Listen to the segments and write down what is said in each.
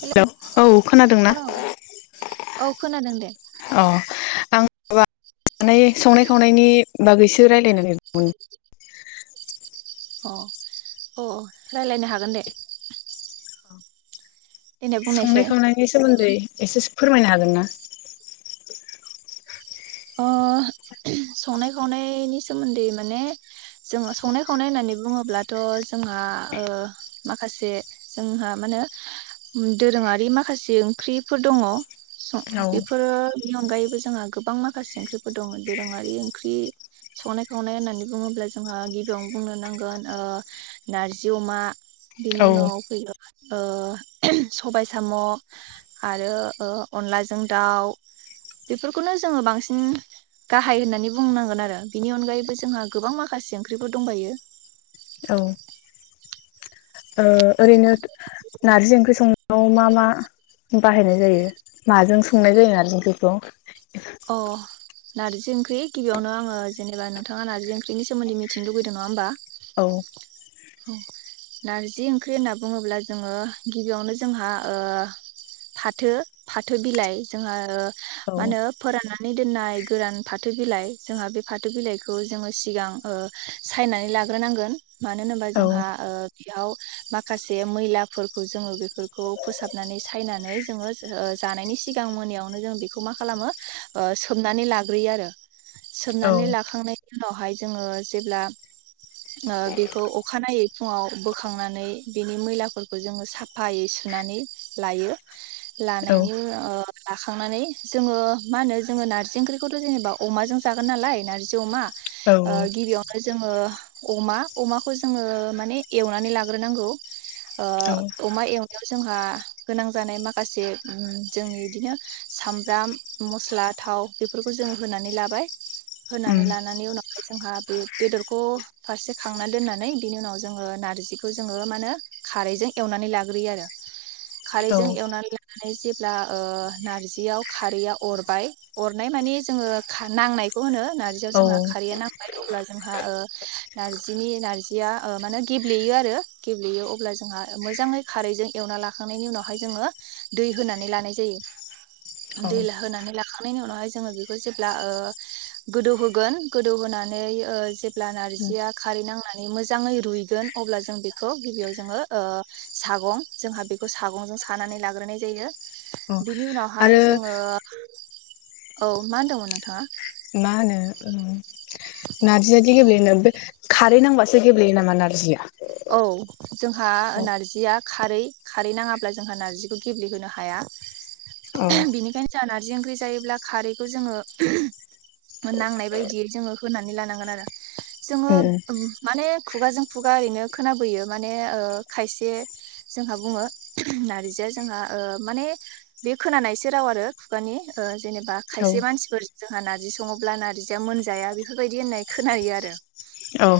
हेल' hello औ खोनादोंना? औ औ खोनादों दे अ आं माबा संनाय खावनायनि बागैसो रायलायनो नागिरदोंमोन। अ अ रायलायनो हागोन दे। देनाय बुंनायसाय संनाय खावनायनि सोमोन्दै एसेसो फोरमायनो हागोन ना? अ संनाय खावनायनि सोमोन्दै माने जोङो संनाय खावनाय होननानै बुङोब्लाथ' ओ जोंहा माखासे जोंहा माने दोरोङारि माखासे ओंख्रिफोर दङ। स औ बेफोरो बेनि अनायैबो जोंहा गोबां मा माखासे ओंख्रिफोर दङ दोरोङारि ओंख्रि संनाय खावनाय होननानै बुङोब्ला जोंहा गिबियावनो बुंनो नांगोन ओ नारजि अमा बेनि औ उनाव फैयो ओ सबाय साम' आरो ओ अनलाजों दाउ बेफोरखौनो जोङो बांसिन सिन गाहाय होननानै बुंनांगोन आरो बिनि अनगायैबो जोंहा गोबां माखासे ओंख्रिफोर दंबायो। औ ओ ओरैनो नारजि ओंख्रि संनायाव मा मा बाहायनाय जायो माजों संनाय जायो नारजि ओंख्रिखौ अ नारजि ओंख्रि गिबि गिबियावनो आङो जेनेबा नोंथाङा नारजि ओंख्रिनि सोमोन्दै मिथिनो लुगैदों नङा होनबा औ ओ नारजि ओंख्रि होनना बुङोब्ला जोङो गिबियावनो जोंहा ओ फाथो फाथो बिलाइ जोंहा ओ औ मा होनो फोराननानै दोननाय गोरान फाथो बिलाइ जोंहा बे फाथो बिलाइखौ जोङो सिगां ओ सानानै लाग्रोनांगोन मानो होनो औ जोंहा ओ बेयाव माखासे मैलाफोरखौ जोङो बेफोरखौ फोसाबनानै सायनानै जोङो ओ जानायनि सिगां मोनायावनो जों बेखौ मा खालामो सोमनानै लाग्रोयो आरो औ सोमनानै लाखांनाय उनावहाय जोङो जेब्ला ओ बिखौ दै फुङाव बोखांनानै बिनि मैलाफोरखौ जोङो साफायै सुनानै लायो औ लानायनि ओ लाखांनानै जोङो मा होनो जोङो नार्जि ओंख्रिखौथ' जेनेबा अमाजों जागोन नालाय नार्जि अमा औ ओ गिबियावनो जोङो अमा अमाखौ जों जोङो माने एवनानै लाग्रोनांगौ ओ उम अमा एव नायाव जोंहा गोनां जानाय माखासे जोंनि इदिनो सामब्राम मस्ला थाव बेफोरखौ जोङो होनानै लाबाय होनानै लानानै उनाव जोंहा बे बेदरखौ फारसे खांना दोननानै बिनि उनाव जोङो नारजिखौ जोङो मा होनो खारैजों एवनानै लाग्रोयो आरो औ खारैजों एवनानै ला माने जेब्ला ओ नारजियाव खारैया अरबाय अरनाय माने जोङो नांनायखौ होनो नारजियाव औ जोंहा खारैया नांबाय अब्ला जोंहा ओ नार्जिनि नार्जि आ माने ओ गेब्लेयो आरो गेब्लेयो अब्ला जोंहा मोजाङै खारैजों एवना लाखांनायनि उनावहाय जोङो दै होनानै लानाय जायो दै होनानै लाखांनायनि उनावहाय जोङो बेखौ जेब्ला ओ गोदौ होगोन गोदौ होनानै ओ जेब्ला नारजिया खारै नांनानै मोजाङै रुइगोन अब्ला जों बेखौ गिबियाव जोङो ओ सागं जोंहा बेखौ सागंजों सानानै लाग्रोनाय जायो बिनि आरो उनावहाय जोङो औ मा होनदोंमोन नोंथाङा मा होनो नारजियादि गेब्लेनबो खारै नांबासो गेब्लेयो नामा नारजिया औ जोंहा नार्जिआ खारै खारै नाङाब्ला जोंहा नार्जिखौ गेब्लेहोनो हाया अ औ बेनिखायनो जोंहा नार्जि ओंख्रि जायोब्ला खारैखौ जोङो नांनाय बायदियै जोङो होनानै लानांगोन आरो जोङो माने खुगाजों खुगा ओरैनो खोनाबोयो माने ओ खायसे जोंहा बुङो नार्जिआ जोंहा ओ माने बे खोनानायसो राव आरो खुगानि ओ जेनेबा औ खायसे मानसिफोर जोंहा नारजि सङोब्ला नार्जिया मोनजाया बेफोरबायदि होननाय खोनायो आरो औ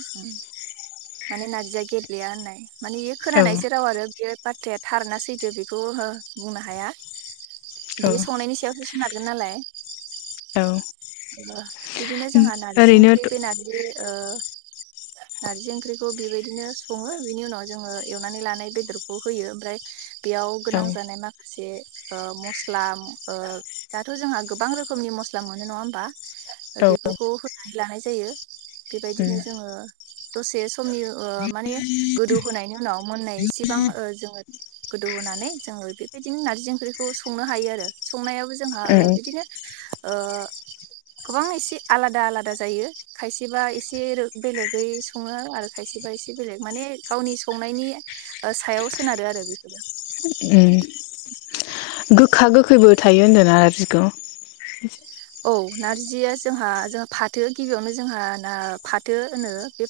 उ [inaudible] माने नारजिया गेब्लेया होननाय माने औ खोनानायसो राव आरो बेयो बाथ्राया थार ना सैदो बेखौ बुंनो हाया बियो संनायनि सायावसो सोनारगोन नालाय औ ओ बिदिनो जोंहा नारजि ओंख्रि ओरैनोथ' बे नारजि ओ नारजि ओंख्रिखौ बेबायदिनो सङो बिनि उनाव जोङो एवनानै लानाय बेदरखौ होयो ओमफ्राय बेयाव औ गोनां जानाय माखासे ओ मस्ला ओ दाथ' जोंहा गोबां रोखोमनि मस्ला मोनो नङा हो बा औ बेफोरखौ होनानै लानाय जायो बेबायदिनो जोङो दसे समनि ओ माने गोदौहोनायनि उनाव मोननाय इसेबां ओ जोङो गोदौ होनोनानै जोङो बेबायदिनो नारजि ओंख्रिखौ संनो हायो आरो संनायाबो जोंहा ओ बिदिनो ओ गोबां एसे आलादा आलादा जायो खायसेबा एसे बेलेगै सङो आरो खायसेबा एसे बेलेग माने गावनि संनायनि सायाव सोनारो आरो [inaudible] गोखा गोखैबो थायो होन्दोना नारजिखौ औ नारजिया जोंहा जोंहा फाथो गिबियावनो जोंहा ना फाथो होनो बे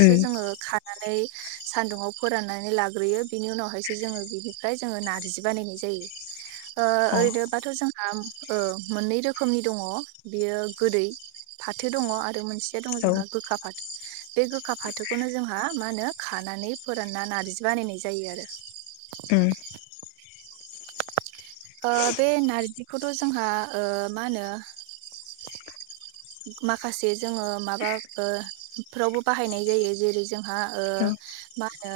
अ जोङो खार नानै सानदुङाव फोराननानै लाग्रोयो बिनि उनावहायसो जों नारजि बानाय जायो ओ औ ओरैनोबाथ जोंहा रोखोमनि दङ बे गोदै फाथो दङ आरो मोनसेया दङ औ जोंहा गोखा फाथो बे गोखा फाथोखौनो जोंहा मा होनो खानानै फोरानना नारजि बानायनाय जायो आरो अ ओ बे नारजिखौथ' जोंहा ओ मा होनो माखासे जोङो माबाफ्रावबो ओ बाहायनाय जायो जेरै जोंहा औ मा होनो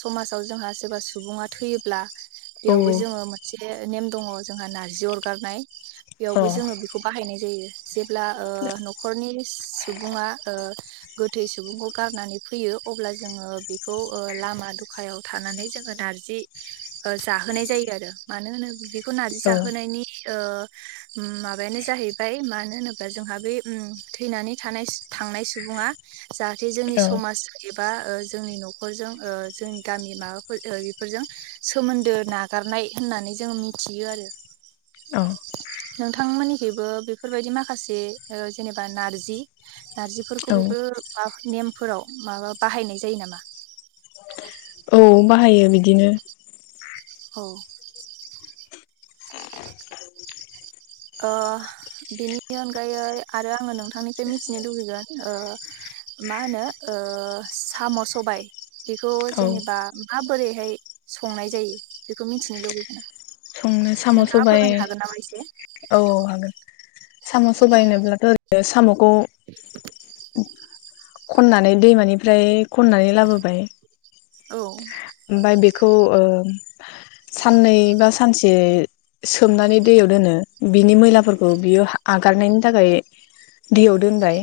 समाजाव जोंहा सोरबा सुबुङा थैयोब्ला बेयावबो जोङो मोनसे नेम दङ जोंहा नारजि अरगारनाय बेयावबो औ जोङो बेखौ बाहायनाय जायो जेब्ला ओ न'खरनि सुबुङा गोथै सुबुंखौ गारनानै फैयो अब्ला जोङो बेखौ ओ लामा दखायाव थानानै जोङो नार्जि जाहोनाय जायो आरो मानो होनो बेखौ नार्जि जाहोनायनि ओ माबायानो जाहैबाय मानो होनोब्ला जोंहा बे थैनानै थानाय थांनाय सुबुङा जाहाथे जोंनि औ समाज एबा जोंनि न'खरजों जोंनि गामि माबाफोर बेफोरजों सोमोनदो नागारनाय होननानै जों मिथियो आरो नोंथांमोननिखैबो बेफोरबायदि माखासे जेनेबा नारजि नारजिफोरखौ औ बेफोरा नेमफोराव माबा बाहायनाय जायो नामा औ बाहायो बिदि बिदिनो औ ओ बेनि अनगायै आरो आङो नोंथांनिफ्राय मिथिनो लुुबैगोन मा होनो ओ साम' सबाय बेखौ औ जेनेबा माबोरैहाय संनाय जायो बेखौ मिथिनो लुुबैगोन साम' सबाइ औ हागोन साम' औ सबाइ होनोब्लाथ' साम'खौ खननानै दैमानिफ्राय खननानै लाबोबाय औ ओमफाय बेखौ ओ साननै बा सानसे सोमनानै दैयाव दोनो बिनि मैलाफोरखौ बियो आगारनायनि थाखाय दैयाव दोनबाय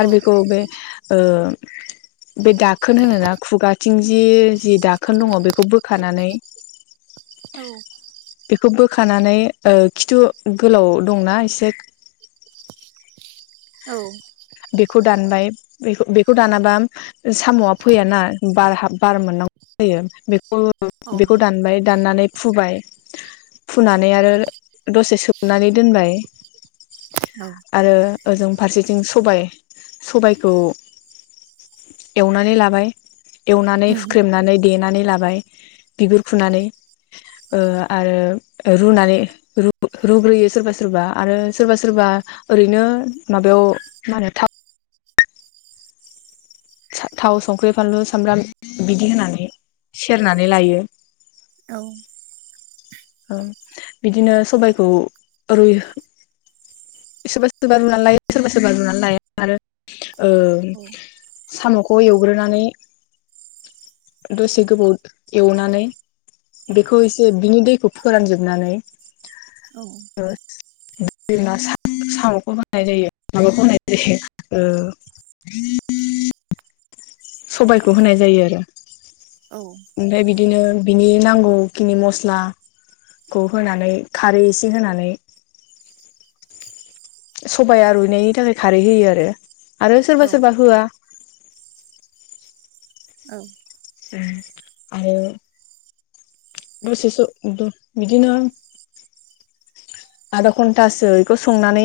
आरो औ बेखौ बे ओ बे दाखोन होनोना खुगाथिंजि जि दाखोन दङ बेखौ बोखानानै बेखौ बोखानानै ओ खिथु गोलाव दंना एसे औ बेखौ दानबाय बेखौ दानाबा साम'आ फैयाना बार हाब बार मोननांगौ जायो बेखौ बेखौ दानबाय दाननानै फुबाय फुनानै आरो दसे सोमनानै दोनबाय औ आरो ओजों फारसेथिं सबाइ सबाइखौ एवनानै लाबाय एवनानै उम हुख्रेमनानै देनानै लाबाय बिगुर फुनानै ओ आरो रुनानै रुग्रोयो सोरबा सोरबा आरो सोरबा सोरबा ओरैनो माबायाव मारो थाव थाव संख्रि फानलु सामब्राम बिदि होनानै सेरनानै लायो औ ओ बिदिनो सबायखौ रुइ सोरबा सोरबा रुनानै लायो सोरबा सोरबा रुनानै लायो आरो ओ साम' खौ एवग्रोनानै दसे गोबाव ओ एवनानै बेखौ एसे बिनि दैखौ फोरानजोबनानै औ साम'खौ होननाय जायो माबाखौ होननाय जायो ओ सबायखौ होनाय जायो आरो औ ओमफ्राय बिदिनो बिनि नांगौखिनि मस्लाखौ होनानै खारै एसे होनानै सबाया रुइनायनि थाखाय खारै होयो आरो आरो औ सोरबा सोरबा होआ औ ओम आरो दसेसो बिदिनो आधा घन्टासो बेखौ संनानै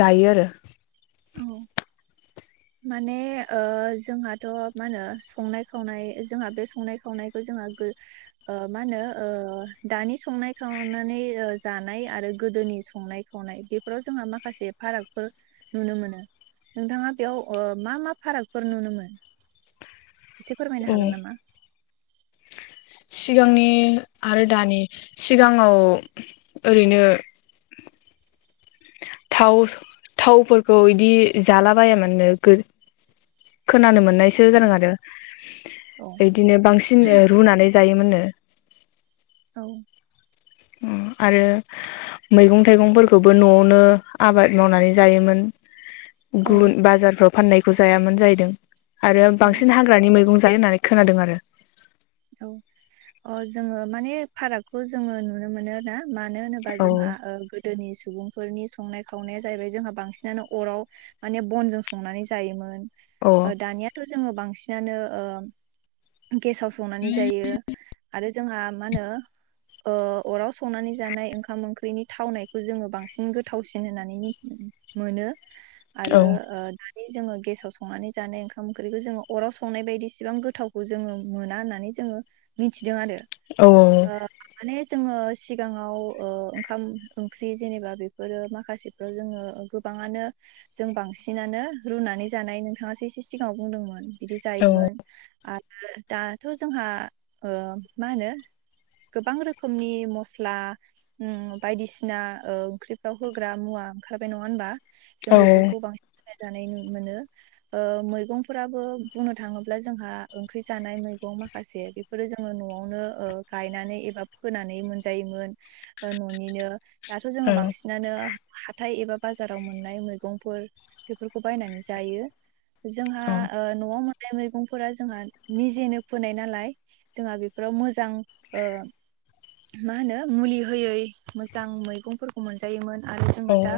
जायो आरो औ माने ओ जोंहाथ' मा होनो संनाय खावनाय जोंहा बे संनाय खावनायखौ जोंहा ओ मा होनो दानि संनाय खावनानै जानाय आरो गोदोनि संनाय खावनाय बेफोराव जोंहा माखासे फारागफोर नुनो मोनो नोंथाङा औ ओ मा मा फारागफोर नुनोमोन एसे फोरमायनो हागोन नामा सिगांनि आरो दानि सिगाङाव ओरैनो थाव थावफोरखौ इदि जाला बाया मोन नो गो खोनानो मोननायसो औ जादों आरो औ औइदिनो बांसिन ओ रुनानै जायोमोननो औ ओ आरो मैगं थाइगंफोरखौबो न'आवनो आबाद मावनानै जायोमोन औ गुन बाजारफ्राव फाननाय बेखौ जायामोन जाहैदों आरो औ बांसिन हाग्रानि मैगं जायो होननानै खोनादों आरो औ अ जोङो माने फारागखौ जोङो नुनो मोनो ना मानो होनोबा औ जोंहा ओ गोदोनि सुबुंफोरनि संनाय खावनाया जाहैबाय जोंहा बांसिनानो अराव माने बनजों संनानै जायोमोन औ दानियाथ' जोङो बांसिन बांसिनानो ओ गेसआव संनानै जायो आरो जोंहा मा होनो ओ अराव संनानै जानाय ओंखाम ओंख्रिनि थावनायखौ जोङो बांसिन गोथावसिन होननानै मिन मोनो औ आरो दानि जो गेसाव संनानै जानाय ओंखाम ओंख्रिखौ जोङो अराव संनाय बायदि इसेबां गोथाव जोङो मोना होनना नानै जोङो मिथिदों आरो औ ओ माने जोङो सिगाङाव ओ ओंखाम ओंख्रि जेनेबा बेफोरो माखासेफ्राव जोङो गोबाङानो जों बांसिनानो रुनानै जानाय नोंथाङासो एसे सिगाङाव बुंदोंमोन बिदि औ जायोमोन दा थ' जोंहा ओ मा होनो गोबां रोखोमनि मस्ला उम बायदिसिना ओ ओंख्रिफ्राव होग्रा मुवा ओंखारबाय नङा होनबा जों बेफोरखौ बांसिन जानाय नुनो मोनो ओ मैंफोराबो बुंनो थाङोब्ला जोंहा ओंख्रि जानाय मैगं माखासे बेफोरो जोङो न'आवनो ओ गायनानै एबा फोनानै मोनजायोमोन न'निनो दाथ' जोङो बांसिनानो हाथाय एबा बाजाराव मोननाय मैगंफोर बेफोरखौ बायनानै जायो जोंहा औ ओ न'आव मैगंफोरा जोंहा निजेनो फोनाय नालाय जोंहा बेफोराव मोजां ओ मा होनो मुलि होयै मोजां मैगंफोरखौ मोनजायोमोन आरो जोङो औ दा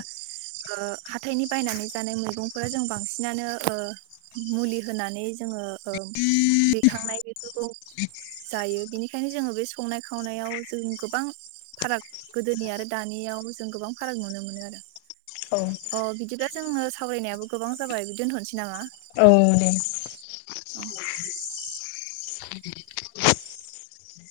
ओ हाथायनि बायनानै जानाय मैगंफोरा जों बांसिनानो मुलि होनानै जोङो ओ दैखांनाय बेफोरखौ जायो बेनिखायनो जोङो बे संनाय खावनायाव जों गोबां फाराग गोदोनि आरो दानियाव जों गोबां फाराग नुनो मोनो आरो औ अ बिदिब्ला जोंनो सावरायनायाबो गोबां जाबाय बि दोनथ'नोसै नामा औ दे औ